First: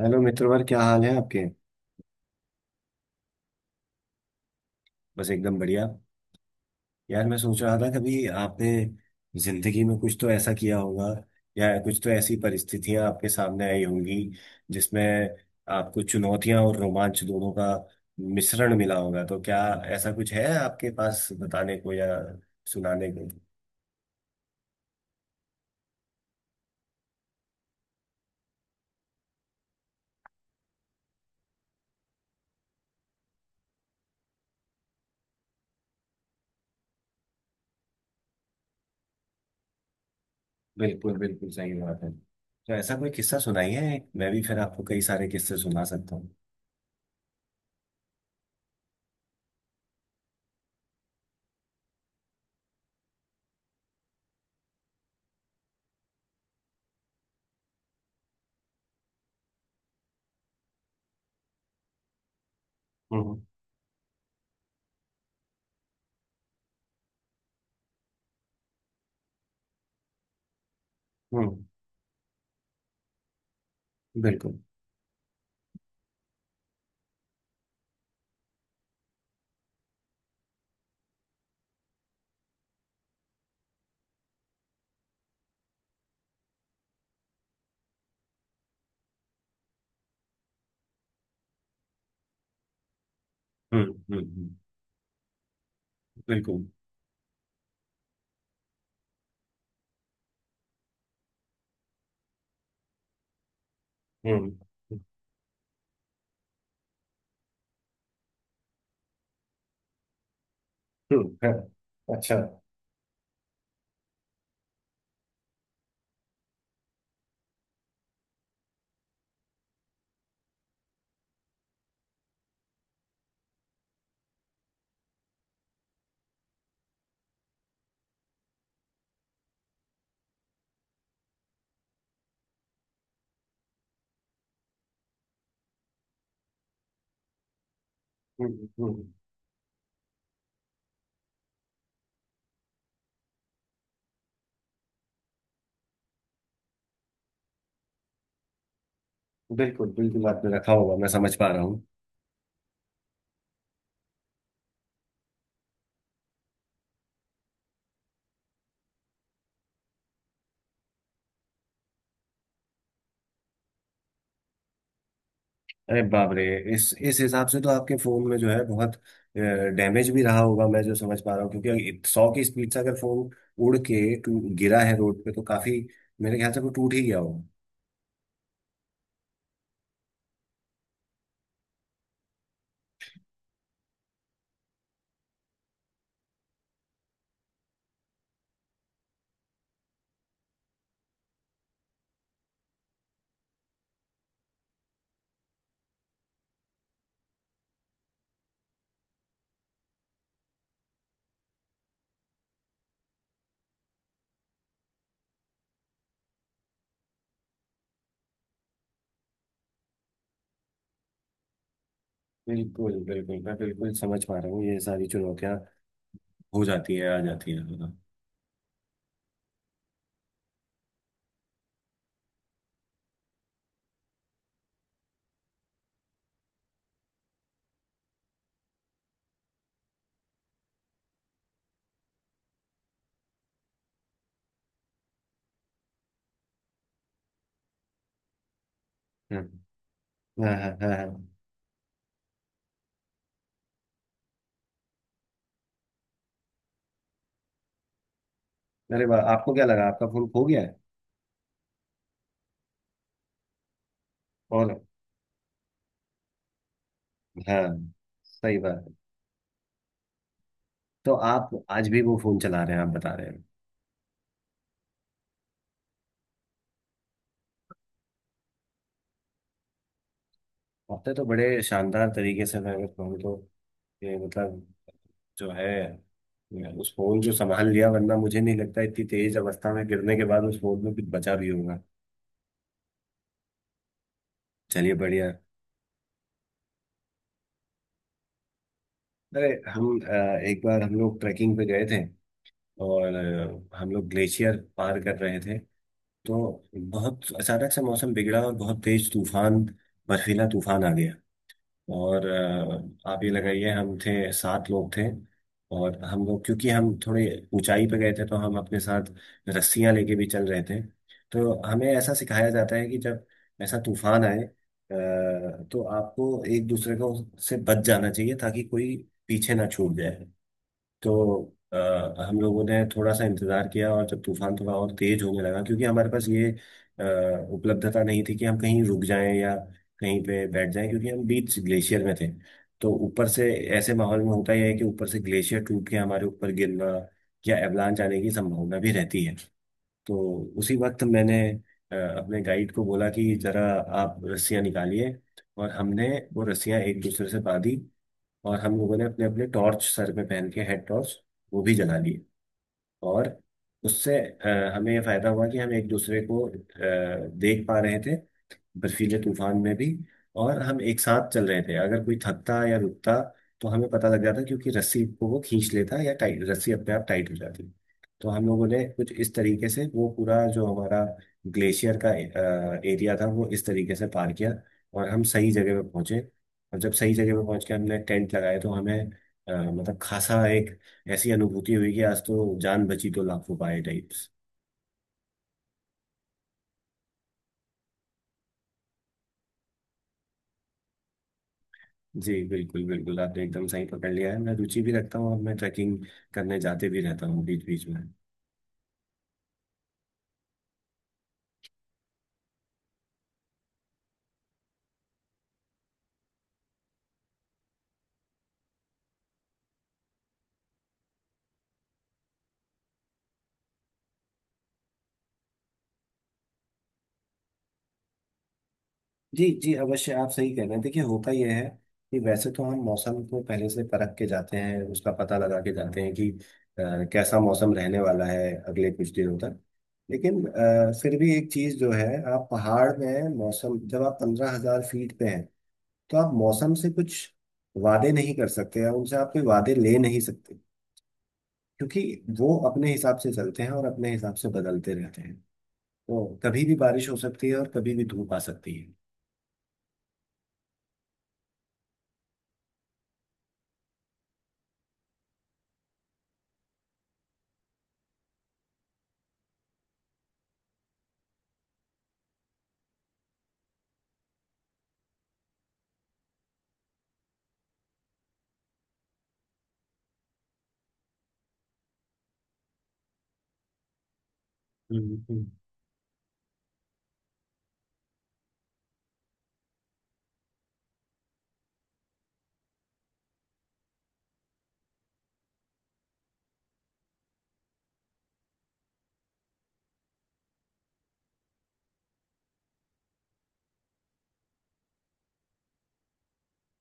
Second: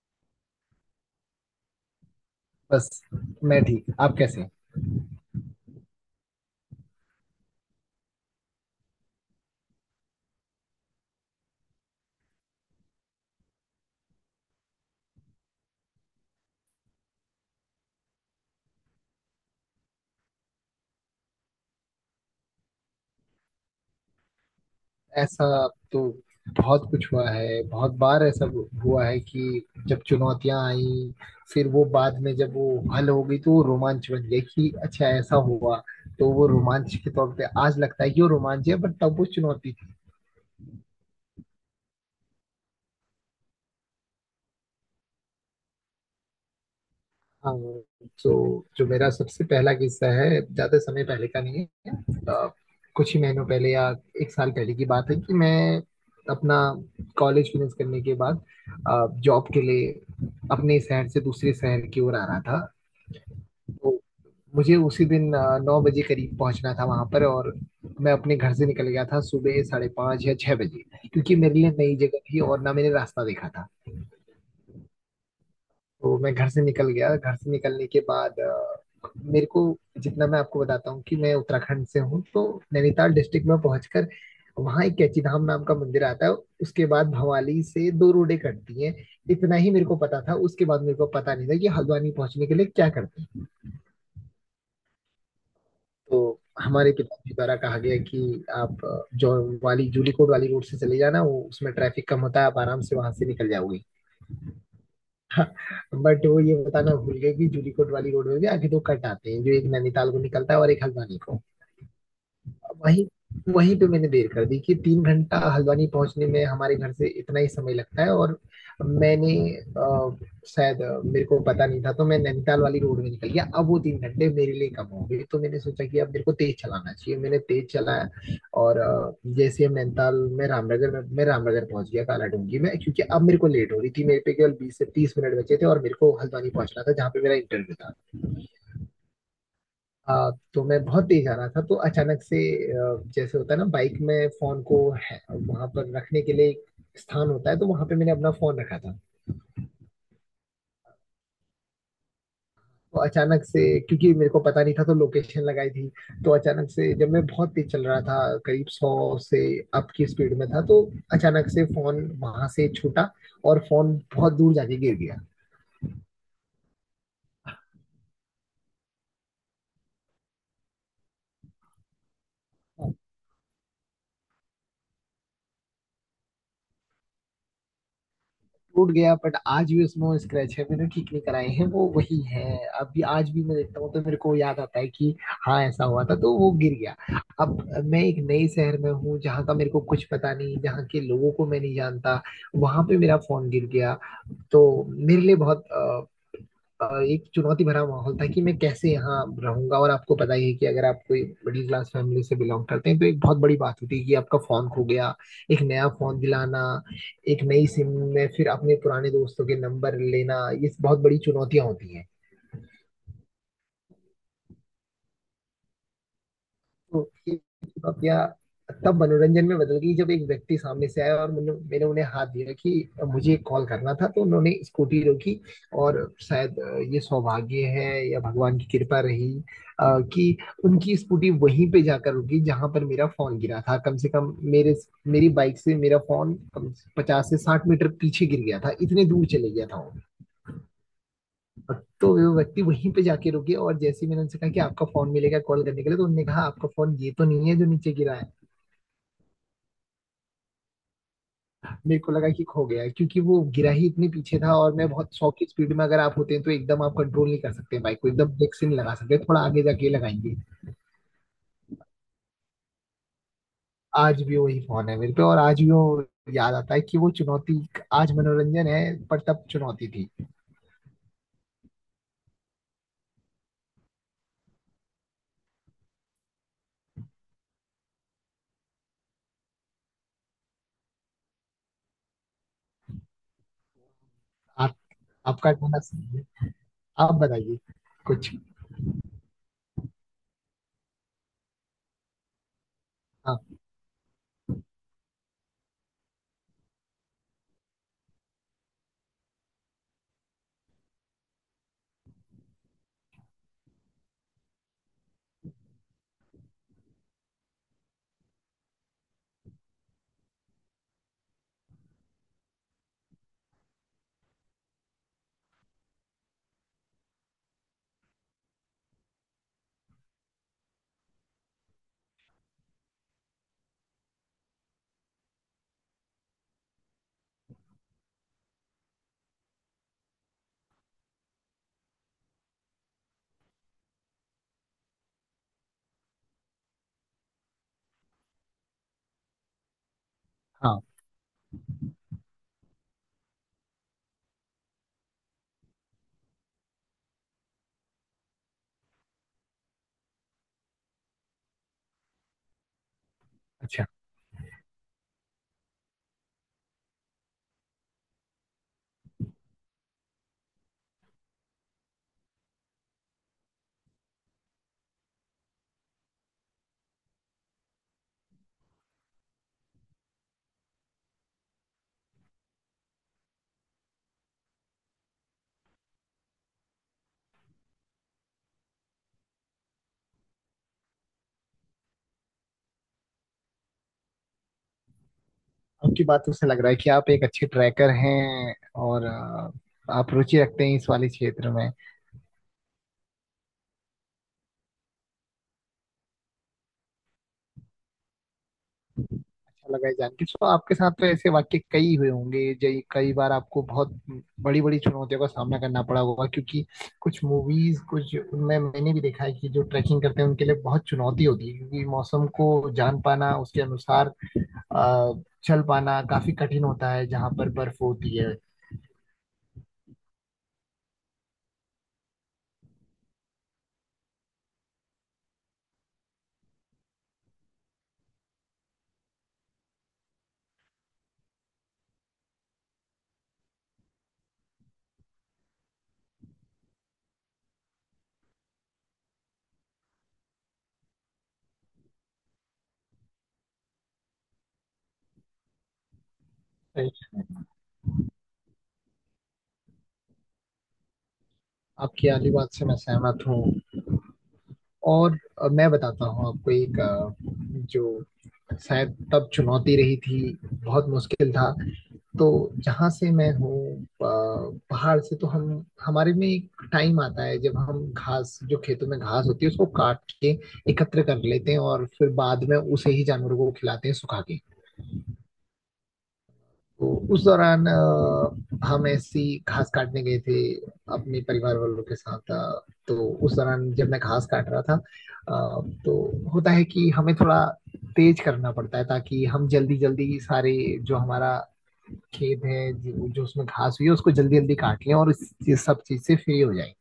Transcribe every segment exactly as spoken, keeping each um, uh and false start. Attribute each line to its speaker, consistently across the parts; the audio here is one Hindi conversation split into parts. Speaker 1: हेलो मित्रवर, क्या हाल है आपके।
Speaker 2: बस। मैं ठीक, आप कैसे हैं?
Speaker 1: बस एकदम बढ़िया। यार, मैं सोच रहा था कभी आपने जिंदगी में कुछ तो ऐसा किया होगा या कुछ तो ऐसी परिस्थितियां आपके सामने आई होंगी जिसमें आपको चुनौतियां और रोमांच दोनों का मिश्रण मिला होगा। तो क्या ऐसा कुछ है आपके पास बताने को या सुनाने को?
Speaker 2: ऐसा तो बहुत कुछ हुआ है। बहुत बार ऐसा हुआ है कि जब चुनौतियां आई, फिर वो बाद में जब वो हल हो गई तो वो रोमांच बन गया कि अच्छा ऐसा हुआ। तो वो रोमांच के तौर पे आज लगता है कि वो रोमांच है, बट तब वो चुनौती।
Speaker 1: बिल्कुल, बिल्कुल सही बात है। तो ऐसा कोई किस्सा सुनाइए, मैं भी फिर आपको कई सारे किस्से सुना सकता हूँ।
Speaker 2: हाँ। तो जो मेरा सबसे पहला किस्सा है, ज्यादा समय पहले का नहीं है। अ, कुछ ही महीनों पहले या एक साल पहले की बात है कि मैं अपना कॉलेज फिनिश करने के बाद जॉब के लिए अपने शहर से दूसरे शहर की ओर आ रहा था।
Speaker 1: हम्म।
Speaker 2: तो मुझे उसी दिन अ, नौ बजे करीब पहुंचना था वहां पर, और मैं अपने घर से निकल गया था सुबह साढ़े पाँच या छह बजे, क्योंकि मेरे
Speaker 1: हम्म।
Speaker 2: लिए नई जगह थी और ना मैंने रास्ता देखा था।
Speaker 1: बिल्कुल।
Speaker 2: तो मैं घर से निकल गया। घर से निकलने के बाद अ, मेरे को, जितना मैं आपको बताता हूँ कि मैं उत्तराखंड से हूँ, तो नैनीताल डिस्ट्रिक्ट में पहुंचकर वहाँ एक कैची धाम नाम का मंदिर आता है। उसके बाद भवाली से दो रोडें कटती हैं। इतना ही मेरे को पता था, उसके बाद मेरे को पता नहीं था कि हल्द्वानी पहुंचने के लिए क्या करते हैं।
Speaker 1: हम्म। हम्म। हम्म।
Speaker 2: तो
Speaker 1: बिल्कुल।
Speaker 2: हमारे पिताजी द्वारा कहा गया कि आप अ, जो वाली जूलीकोट वाली रोड से चले जाना, वो उसमें ट्रैफिक कम होता है, आप आराम से वहां से निकल जाओगे। बट वो ये बताना भूल गए कि जूलीकोट वाली रोड में भी आगे दो कट आते हैं, जो एक नैनीताल को निकलता है और एक हल्द्वानी
Speaker 1: हम्म।
Speaker 2: को।
Speaker 1: है, अच्छा। हम्म।
Speaker 2: वहीं वहीं पे मैंने देर कर दी कि तीन घंटा हल्द्वानी पहुंचने में हमारे घर से इतना ही समय लगता है, और मैंने अ, शायद अ, मेरे को पता नहीं था तो मैं नैनीताल वाली रोड में निकल गया। अब वो तीन घंटे मेरे लिए कम हो गए तो मैंने सोचा कि अब मेरे को तेज चलाना चाहिए, मैंने तेज चलाया। और अ, जैसे हम नैनीताल में, रामनगर में, मैं रामनगर पहुंच गया, कालाडूंगी में, क्योंकि अब मेरे को लेट हो रही थी, मेरे पे केवल बीस से तीस मिनट बचे थे और मेरे को हल्द्वानी पहुंचना था जहाँ पे मेरा इंटरव्यू था।
Speaker 1: हम्म। हम्म।
Speaker 2: आ, तो मैं बहुत तेज आ रहा था। तो अचानक से आ, जैसे होता है ना, बाइक में फोन को है, वहां पर रखने के लिए एक स्थान होता है, तो वहां पे मैंने अपना फोन रखा था।
Speaker 1: बिल्कुल, बिल्कुल आपने रखा होगा, मैं समझ पा रहा हूँ।
Speaker 2: तो अचानक से, क्योंकि मेरे को पता नहीं था तो लोकेशन लगाई थी, तो अचानक से जब मैं बहुत तेज चल रहा था, करीब सौ से अप की स्पीड में था, तो अचानक से फोन वहां से छूटा और फोन बहुत दूर जाके गिर गया।
Speaker 1: अरे बाप रे! इस इस हिसाब से तो आपके फोन में जो है बहुत डैमेज भी रहा होगा, मैं जो समझ पा रहा हूँ। क्योंकि सौ की स्पीड से अगर फोन उड़ के टू- गिरा है रोड पे, तो काफी, मेरे ख्याल से वो टूट ही गया होगा।
Speaker 2: टूट गया, बट आज भी उसमें वो स्क्रैच है, मैंने ठीक नहीं कराए हैं, वो वही है। अभी आज भी मैं देखता हूँ तो मेरे को याद आता है कि हाँ, ऐसा हुआ था। तो वो गिर गया। अब मैं एक नए शहर में हूँ जहाँ का मेरे को कुछ पता नहीं, जहाँ के लोगों को मैं नहीं जानता, वहां पे मेरा फोन गिर गया। तो मेरे लिए बहुत अ, अ, एक चुनौती भरा माहौल था कि मैं कैसे यहाँ रहूंगा। और आपको पता ही है कि अगर आप कोई मिडिल क्लास फैमिली से बिलोंग करते हैं तो एक बहुत बड़ी बात होती है कि आपका फोन खो गया, एक नया फोन दिलाना, एक नई सिम में फिर अपने पुराने दोस्तों के नंबर लेना, ये बहुत बड़ी चुनौतियां होती हैं।
Speaker 1: बिल्कुल, बिल्कुल, मैं बिल्कुल समझ पा रहा हूँ ये सारी चुनौतियां हो जाती है,
Speaker 2: तो
Speaker 1: आ
Speaker 2: ये
Speaker 1: जाती है। हम्म।
Speaker 2: बातियां तब मनोरंजन में बदल गई जब एक व्यक्ति सामने से आया और मैंने मैंने उन्हें हाथ दिया कि मुझे कॉल करना था, तो उन्होंने स्कूटी रोकी। और शायद अ, ये सौभाग्य है या भगवान की कृपा रही, अ, कि उनकी स्कूटी वहीं पे जाकर रुकी जहां पर मेरा फोन गिरा था। कम से कम मेरे मेरी बाइक से मेरा फोन कम से पचास से साठ मीटर पीछे गिर गया था, इतने दूर चले गया था वो।
Speaker 1: हाँ, हाँ, हाँ, हाँ।
Speaker 2: तो वो व्यक्ति वहीं पे जाके रुके और जैसे ही मैंने उनसे कहा कि आपका फोन मिलेगा कॉल करने के लिए, तो उन्होंने कहा आपका फोन ये तो नहीं है जो नीचे गिरा है।
Speaker 1: अरे वाह! आपको क्या लगा आपका फोन खो गया है?
Speaker 2: मेरे को लगा कि खो गया है, क्योंकि वो गिरा ही इतने पीछे था, और
Speaker 1: और
Speaker 2: मैं बहुत सौ की स्पीड में अगर आप होते हैं तो एकदम आप कंट्रोल नहीं कर
Speaker 1: हाँ,
Speaker 2: सकते बाइक को, एकदम ब्रेक
Speaker 1: सही
Speaker 2: से नहीं
Speaker 1: बात।
Speaker 2: लगा सकते, थोड़ा आगे जाके लगाएंगे।
Speaker 1: तो आप आज भी वो फोन चला रहे हैं, आप बता रहे हैं।
Speaker 2: आज भी वही फोन है मेरे पे और आज भी वो याद आता है कि वो चुनौती आज मनोरंजन है, पर तब चुनौती थी।
Speaker 1: आपने तो बड़े शानदार तरीके से, मैं अगर कहूँ तो, ये मतलब, जो है, मैं उस फोन जो संभाल लिया, वरना मुझे नहीं लगता इतनी तेज अवस्था में गिरने के बाद उस फोन में कुछ बचा भी होगा।
Speaker 2: आप
Speaker 1: चलिए, बढ़िया।
Speaker 2: आपका कहना सही है। आप बताइए कुछ।
Speaker 1: अरे, हम अ, एक बार हम लोग ट्रैकिंग पे गए थे, और
Speaker 2: हाँ।
Speaker 1: अ, हम लोग ग्लेशियर पार कर रहे थे। तो बहुत अचानक से मौसम बिगड़ा और बहुत तेज तूफान, बर्फीला तूफान आ गया। और अ, आप ये लगाइए, हम थे सात लोग थे। और हम लोग, क्योंकि हम थोड़े ऊंचाई पे गए थे, तो हम अपने साथ रस्सियां लेके भी चल रहे थे। तो हमें ऐसा सिखाया जाता है कि जब ऐसा तूफान आए अ, तो आपको एक दूसरे को से बच जाना चाहिए ताकि कोई पीछे ना छूट जाए। तो अ, हम लोगों ने थोड़ा सा इंतजार किया, और जब तूफान थोड़ा और तेज होने लगा, क्योंकि हमारे पास ये अ, उपलब्धता नहीं थी कि हम कहीं रुक जाएं या कहीं पे बैठ जाएं, क्योंकि हम बीच ग्लेशियर में थे। तो ऊपर से ऐसे माहौल में होता यह है कि ऊपर से ग्लेशियर टूट के हमारे ऊपर गिरना या एवलांच आने की संभावना भी रहती है। तो उसी
Speaker 2: हाँ।
Speaker 1: वक्त मैंने अ, अपने गाइड को बोला कि जरा आप रस्सियां निकालिए। और हमने वो रस्सियां एक दूसरे से बांधी। और हम लोगों ने अपने अपने टॉर्च सर पे पहन के, हेड टॉर्च, वो भी जला लिए। और
Speaker 2: अच्छा।
Speaker 1: उससे अ, हमें ये फायदा हुआ कि हम एक दूसरे को अ, देख पा रहे थे बर्फीले तूफान में भी। और हम एक साथ चल रहे थे, अगर कोई थकता या रुकता तो हमें पता लग जाता, क्योंकि रस्सी को वो खींच लेता या टाइट, रस्सी अपने आप टाइट हो जाती। तो हम लोगों ने कुछ इस तरीके से वो पूरा जो हमारा ग्लेशियर का एरिया था, वो इस तरीके से पार किया, और हम सही जगह पे पहुंचे। और जब सही जगह पे पहुंच के हमने टेंट लगाए, तो हमें अ, मतलब खासा एक ऐसी अनुभूति हुई कि आज तो जान बची तो लाखों पाए टाइप्स।
Speaker 2: आपकी बातों से लग रहा है कि आप एक अच्छे ट्रैकर हैं, और अ, आप रुचि रखते हैं इस वाले क्षेत्र में।
Speaker 1: जी, बिल्कुल बिल्कुल आपने एकदम सही पकड़ लिया है। मैं रुचि भी रखता हूँ और मैं ट्रैकिंग करने जाते भी रहता हूँ बीच बीच में।
Speaker 2: अच्छा लगा ये जान के। सो आपके साथ तो ऐसे वाक्य कई हुए होंगे। जय, कई बार आपको बहुत बड़ी बड़ी चुनौतियों का सामना करना पड़ा होगा क्योंकि कुछ मूवीज, कुछ उनमें मैंने भी देखा है कि जो ट्रैकिंग करते हैं उनके लिए बहुत चुनौती होती है क्योंकि मौसम को जान पाना, उसके अनुसार अ, चल पाना काफी कठिन होता है जहाँ पर बर्फ होती है।
Speaker 1: जी जी, अवश्य आप सही कह रहे हैं। देखिए होता यह है कि वैसे तो हम मौसम को पहले से परख के जाते हैं, उसका पता लगा के जाते हैं कि अ, कैसा मौसम रहने वाला है अगले कुछ दिनों तक। लेकिन अ, फिर भी एक चीज़ जो है, आप पहाड़ में मौसम, जब आप पंद्रह हजार फीट पे हैं, तो आप मौसम से कुछ वादे नहीं कर सकते या उनसे आप कोई वादे ले नहीं सकते। क्योंकि वो अपने हिसाब से चलते हैं और अपने हिसाब से बदलते रहते हैं। तो कभी भी बारिश हो सकती है और कभी भी धूप आ सकती है।
Speaker 2: आपकी आली बात से मैं सहमत हूँ। और अ, मैं बताता हूँ आपको एक अ, जो शायद तब चुनौती रही थी, बहुत मुश्किल था। तो जहाँ से मैं हूँ अ, पहाड़ से, तो हम हमारे में एक टाइम आता है जब हम घास, जो खेतों में घास होती है, उसको काट के एकत्र कर लेते हैं और फिर बाद में उसे ही जानवरों को खिलाते हैं सुखा के।
Speaker 1: हम्म। हम्म।
Speaker 2: तो उस दौरान अ, हम ऐसी घास काटने गए थे अपने परिवार वालों के साथ। अ, तो उस दौरान जब मैं घास काट रहा था, अ, तो होता है कि हमें थोड़ा तेज करना पड़ता है ताकि हम जल्दी जल्दी सारे जो हमारा खेत है, जो, जो उसमें घास हुई है, उसको जल्दी जल्दी काट लें और इस, ये सब चीज से फ्री हो जाए।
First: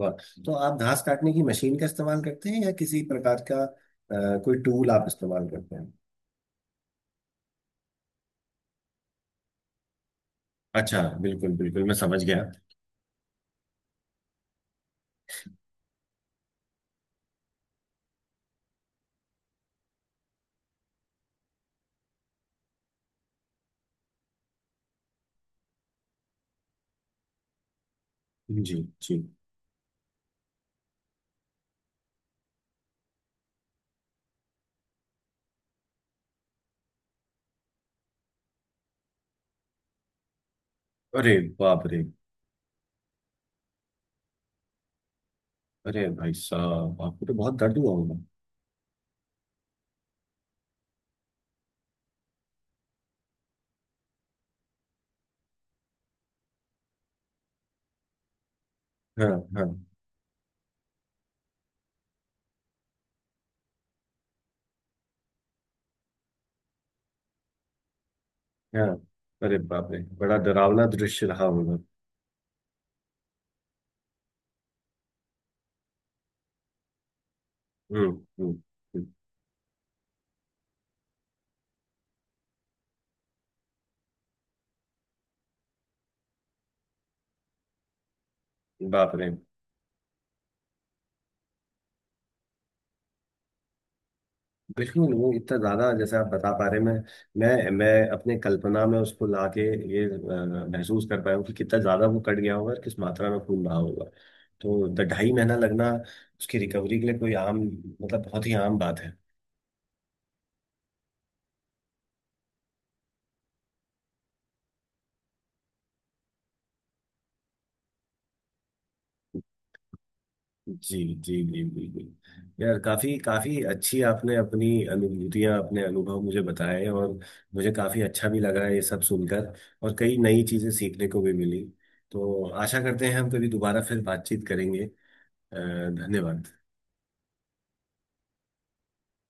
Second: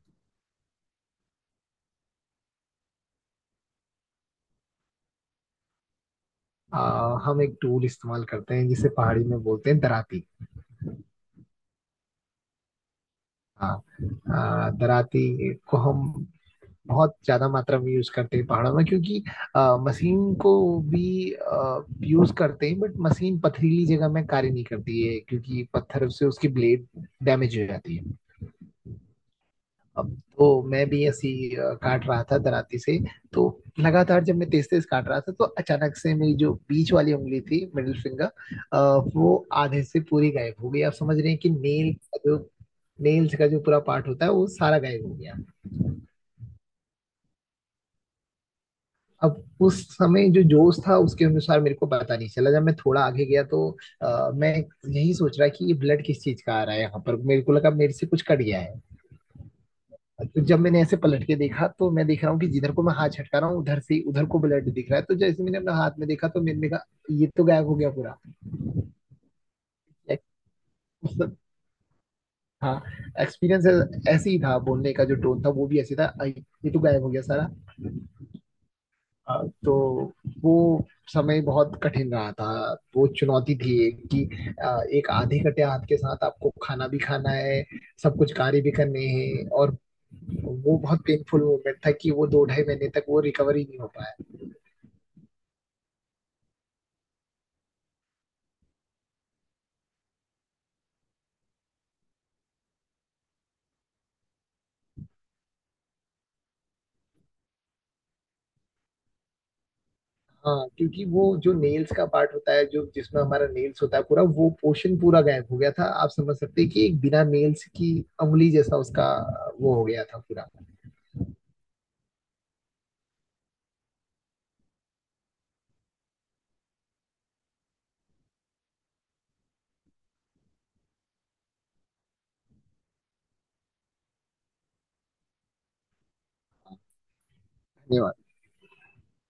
Speaker 1: वाह! तो आप घास काटने की मशीन का इस्तेमाल करते हैं या किसी प्रकार का अ, कोई टूल आप इस्तेमाल करते हैं?
Speaker 2: आ, हम एक टूल इस्तेमाल करते हैं जिसे पहाड़ी में बोलते हैं दराती।
Speaker 1: अच्छा, बिल्कुल बिल्कुल, मैं समझ गया।
Speaker 2: हाँ। आ, दराती को हम बहुत ज्यादा मात्रा में यूज करते हैं पहाड़ों में, क्योंकि आ, मशीन को भी यूज करते हैं, बट मशीन पथरीली जगह में कार्य नहीं करती है क्योंकि पत्थर से उसकी ब्लेड डैमेज हो जाती है।
Speaker 1: जी। जी।
Speaker 2: अब तो मैं भी ऐसी अ, काट रहा था दराती से। तो लगातार जब मैं तेज तेज काट रहा था तो अचानक से मेरी जो बीच वाली उंगली थी, मिडिल फिंगर, वो आधे से पूरी गायब हो गई। आप समझ रहे
Speaker 1: अरे
Speaker 2: हैं कि
Speaker 1: बाप
Speaker 2: नेल
Speaker 1: रे!
Speaker 2: का जो नेल्स का जो पूरा पार्ट होता है वो सारा गायब हो गया।
Speaker 1: अरे भाई साहब, आपको तो बहुत दर्द हुआ होगा।
Speaker 2: अब उस समय जो जोश था उसके अनुसार मेरे को पता नहीं चला। जब मैं थोड़ा आगे गया तो अ, मैं यही सोच रहा कि ये ब्लड किस चीज का आ रहा है यहाँ पर, मेरे को लगा मेरे से कुछ कट गया है।
Speaker 1: हाँ। हाँ।
Speaker 2: तो जब मैंने ऐसे पलट के देखा तो मैं देख रहा हूँ कि जिधर को मैं हाथ छटका रहा हूँ उधर से उधर को ब्लड दिख रहा है। तो जैसे मैंने अपना हाथ में देखा तो मैंने कहा, ये तो गायब हो गया पूरा।
Speaker 1: हाँ। अरे बाप रे,
Speaker 2: एक-
Speaker 1: बड़ा डरावना दृश्य
Speaker 2: मतलब,
Speaker 1: रहा होगा।
Speaker 2: हाँ, एक्सपीरियंस ऐसे ही था। बोलने का जो टोन था वो भी ऐसे था, आई, ये तो गायब हो गया सारा।
Speaker 1: हम्म। हम्म। हम्म।
Speaker 2: अ, तो वो समय बहुत कठिन रहा था। वो चुनौती थी एक कि अ, एक आधे कटे हाथ के साथ आपको खाना भी खाना है, सब कुछ कार्य भी करने
Speaker 1: बाप रे।
Speaker 2: हैं। और वो बहुत पेनफुल मोमेंट था कि वो दो ढाई महीने तक वो रिकवरी नहीं हो पाया।
Speaker 1: बिल्कुल, वो इतना ज़्यादा जैसे आप बता पा रहे हैं, मैं मैं मैं अपने कल्पना में उसको लाके ये अ, महसूस कर पाया हूँ कि कितना ज़्यादा वो कट गया होगा और किस मात्रा में खून रहा होगा। तो द- ढाई महीना लगना उसकी रिकवरी के लिए कोई आम, मतलब बहुत ही आम बात है।
Speaker 2: हाँ, क्योंकि वो जो नेल्स का पार्ट होता है जो, जिसमें हमारा नेल्स होता है पूरा, वो पोर्शन पूरा गायब हो गया था। आप समझ सकते हैं कि एक बिना नेल्स की उंगली जैसा उसका वो हो गया था पूरा।
Speaker 1: जी। जी। जी, बिल्कुल यार, काफ़ी काफ़ी अच्छी आपने अपनी अनुभूतियाँ, अपने अनुभव मुझे बताए, और मुझे काफ़ी अच्छा भी लगा ये सब सुनकर, और कई नई चीज़ें सीखने को भी मिली। तो आशा करते हैं हम कभी दोबारा फिर बातचीत करेंगे। अ, धन्यवाद।
Speaker 2: धन्यवाद।